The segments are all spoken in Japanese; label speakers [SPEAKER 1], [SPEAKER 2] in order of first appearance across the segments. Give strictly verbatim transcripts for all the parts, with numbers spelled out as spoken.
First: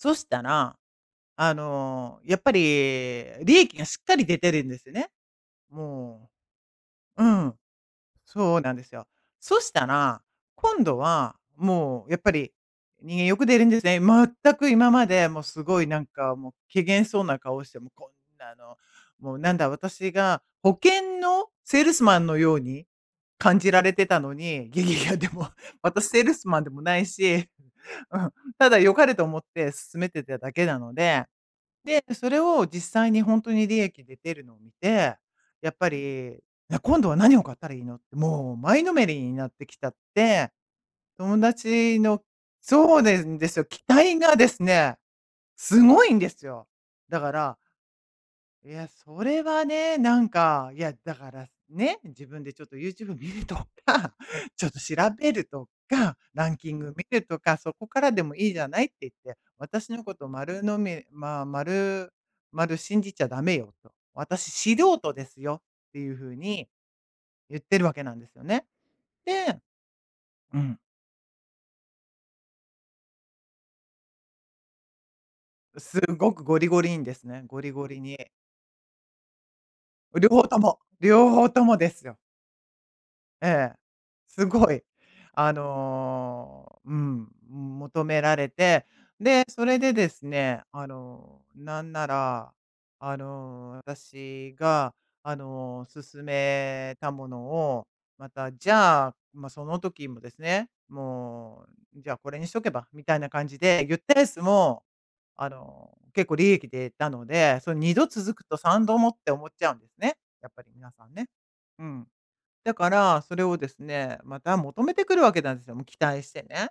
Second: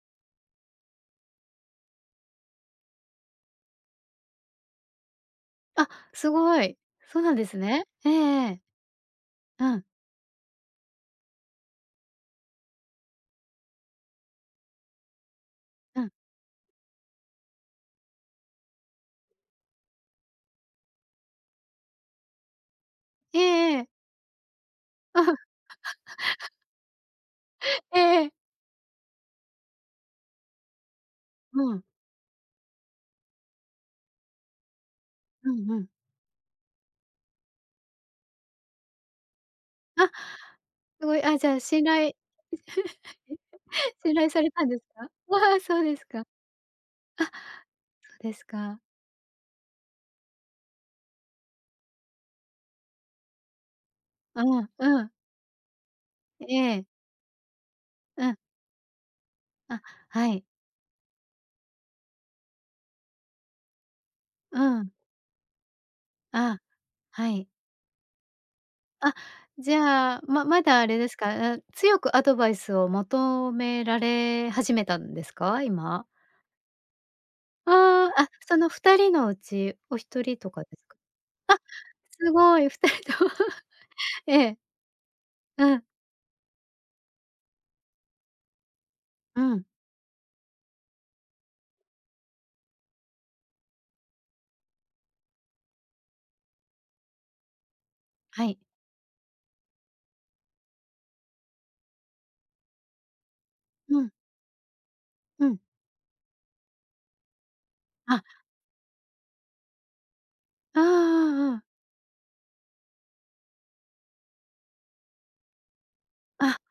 [SPEAKER 1] そしたら、あの、やっぱり利益が、しっかり出てるんですね。
[SPEAKER 2] あ、
[SPEAKER 1] も
[SPEAKER 2] 凄い。そう
[SPEAKER 1] う。う
[SPEAKER 2] なんで
[SPEAKER 1] ん。
[SPEAKER 2] すね。えええ
[SPEAKER 1] そう
[SPEAKER 2] え。
[SPEAKER 1] なんですよ。そし
[SPEAKER 2] うん。
[SPEAKER 1] たら、今度は、もう、やっぱり、人間欲出るんですね。全く、今まで、もう、凄い、な
[SPEAKER 2] う
[SPEAKER 1] ん
[SPEAKER 2] ん。
[SPEAKER 1] か、もう、怪訝そうな顔して、もう、こんなの、もう、なんだ、私が保険のセールスマンのように
[SPEAKER 2] え
[SPEAKER 1] 感じ
[SPEAKER 2] ええ
[SPEAKER 1] ら
[SPEAKER 2] え。
[SPEAKER 1] れてたのに、ゲゲゲ、でも、私セールス マンでもないし、
[SPEAKER 2] ええ
[SPEAKER 1] う
[SPEAKER 2] ええ。
[SPEAKER 1] ん、ただ良かれと思って勧めてただけなので、
[SPEAKER 2] うん。
[SPEAKER 1] で、それを実際にほんとに利益で出るのを見て、
[SPEAKER 2] うん
[SPEAKER 1] や
[SPEAKER 2] う
[SPEAKER 1] っ
[SPEAKER 2] ん。
[SPEAKER 1] ぱり、な、今度は何を買ったらいいのって、もう、前のめりになってきちゃっ
[SPEAKER 2] あ、
[SPEAKER 1] て、
[SPEAKER 2] 凄い。あ、
[SPEAKER 1] 友
[SPEAKER 2] じゃあ、信
[SPEAKER 1] 達
[SPEAKER 2] 頼
[SPEAKER 1] のそうでんですよ、期
[SPEAKER 2] 信
[SPEAKER 1] 待
[SPEAKER 2] 頼
[SPEAKER 1] が
[SPEAKER 2] さ
[SPEAKER 1] で
[SPEAKER 2] れ
[SPEAKER 1] す
[SPEAKER 2] たんです
[SPEAKER 1] ね、
[SPEAKER 2] か？わあ、そうです
[SPEAKER 1] 凄いん
[SPEAKER 2] か。あ、
[SPEAKER 1] で
[SPEAKER 2] そ
[SPEAKER 1] すよ。だから
[SPEAKER 2] うです
[SPEAKER 1] い
[SPEAKER 2] か。
[SPEAKER 1] や、それはね。なんか、いや、だから、ね、自分で、ちょっと、YouTube 見るとか、
[SPEAKER 2] あ
[SPEAKER 1] ち
[SPEAKER 2] あ、
[SPEAKER 1] ょっと、調
[SPEAKER 2] うん。
[SPEAKER 1] べるとか、ラ
[SPEAKER 2] え
[SPEAKER 1] ンキン
[SPEAKER 2] え。
[SPEAKER 1] グ見るとか、そこからで
[SPEAKER 2] うん。
[SPEAKER 1] もいいじゃないって言って、
[SPEAKER 2] あ、
[SPEAKER 1] 私の
[SPEAKER 2] は
[SPEAKER 1] 事
[SPEAKER 2] い。
[SPEAKER 1] 丸呑み、まあ、丸々信じちゃ駄目よ、と。私、
[SPEAKER 2] うん。
[SPEAKER 1] 素人ですよって言う風
[SPEAKER 2] あ、
[SPEAKER 1] に、
[SPEAKER 2] はい。
[SPEAKER 1] 言ってるわけなんですよね。
[SPEAKER 2] あ、
[SPEAKER 1] で
[SPEAKER 2] じゃあ、ま
[SPEAKER 1] う
[SPEAKER 2] ま
[SPEAKER 1] ん。
[SPEAKER 2] だあれですか？う強くアドバイスを求められ始めたんですか？今。
[SPEAKER 1] 凄くゴリゴリにですね、ゴリゴリ
[SPEAKER 2] ああ、
[SPEAKER 1] に。
[SPEAKER 2] あ、その、ふたりのうち、おひと
[SPEAKER 1] 両
[SPEAKER 2] り
[SPEAKER 1] 方
[SPEAKER 2] と
[SPEAKER 1] と
[SPEAKER 2] かで
[SPEAKER 1] も
[SPEAKER 2] か？
[SPEAKER 1] 両方ともです
[SPEAKER 2] あ、
[SPEAKER 1] よ。
[SPEAKER 2] 凄い、ふたりとも、
[SPEAKER 1] ええ。
[SPEAKER 2] ええ。
[SPEAKER 1] 凄い。あ
[SPEAKER 2] うん。
[SPEAKER 1] の、うーん、求められて、
[SPEAKER 2] う
[SPEAKER 1] で、
[SPEAKER 2] ん。
[SPEAKER 1] それでですね。あの、なんなら、あの、私が、あの、勧めたものを、ま
[SPEAKER 2] は
[SPEAKER 1] た、
[SPEAKER 2] い。
[SPEAKER 1] じゃあ、まあ、その時もですね「もう、じゃあ、これにしとけば」みたいな感じで言っ
[SPEAKER 2] うん。
[SPEAKER 1] たやつも、
[SPEAKER 2] う
[SPEAKER 1] あ
[SPEAKER 2] ん。
[SPEAKER 1] の、結構、利益出たので、その、にど
[SPEAKER 2] あ。
[SPEAKER 1] 続くとさんどもって思っちゃうんでね。やっぱり
[SPEAKER 2] ああ
[SPEAKER 1] 皆さんね。
[SPEAKER 2] ああ、うん。
[SPEAKER 1] うん。だから、それをですね、また求めてくるわけなんすよ。もう期待して
[SPEAKER 2] あ、
[SPEAKER 1] ね。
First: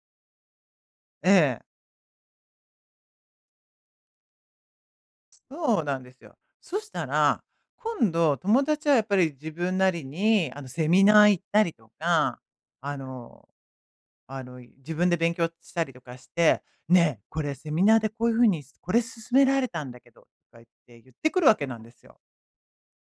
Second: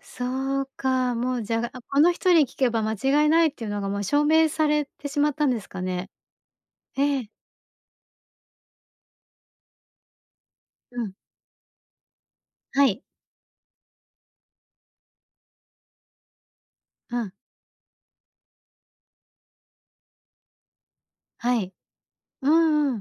[SPEAKER 2] そうか。
[SPEAKER 1] え
[SPEAKER 2] もう、じゃ
[SPEAKER 1] え。
[SPEAKER 2] あ、あ、この人に聞けば間違いないって言うのが、もう、証明されてしまったんです
[SPEAKER 1] そ
[SPEAKER 2] か
[SPEAKER 1] うなん
[SPEAKER 2] ね。
[SPEAKER 1] ですよ。そした
[SPEAKER 2] ええ。
[SPEAKER 1] ら、今度、友達はやっぱり自分なりに、あの、セ
[SPEAKER 2] う
[SPEAKER 1] ミ
[SPEAKER 2] ん。
[SPEAKER 1] ナー行ったりとか、
[SPEAKER 2] は
[SPEAKER 1] あ
[SPEAKER 2] い。
[SPEAKER 1] のあの、い自分で勉強したりとかして
[SPEAKER 2] う
[SPEAKER 1] 「ね、
[SPEAKER 2] ん。
[SPEAKER 1] これセミナーで、こういう風に、すこれ勧められたんだけど」とか言って言ってくるわ
[SPEAKER 2] は
[SPEAKER 1] け
[SPEAKER 2] い。
[SPEAKER 1] なんですよ。
[SPEAKER 2] うんうん。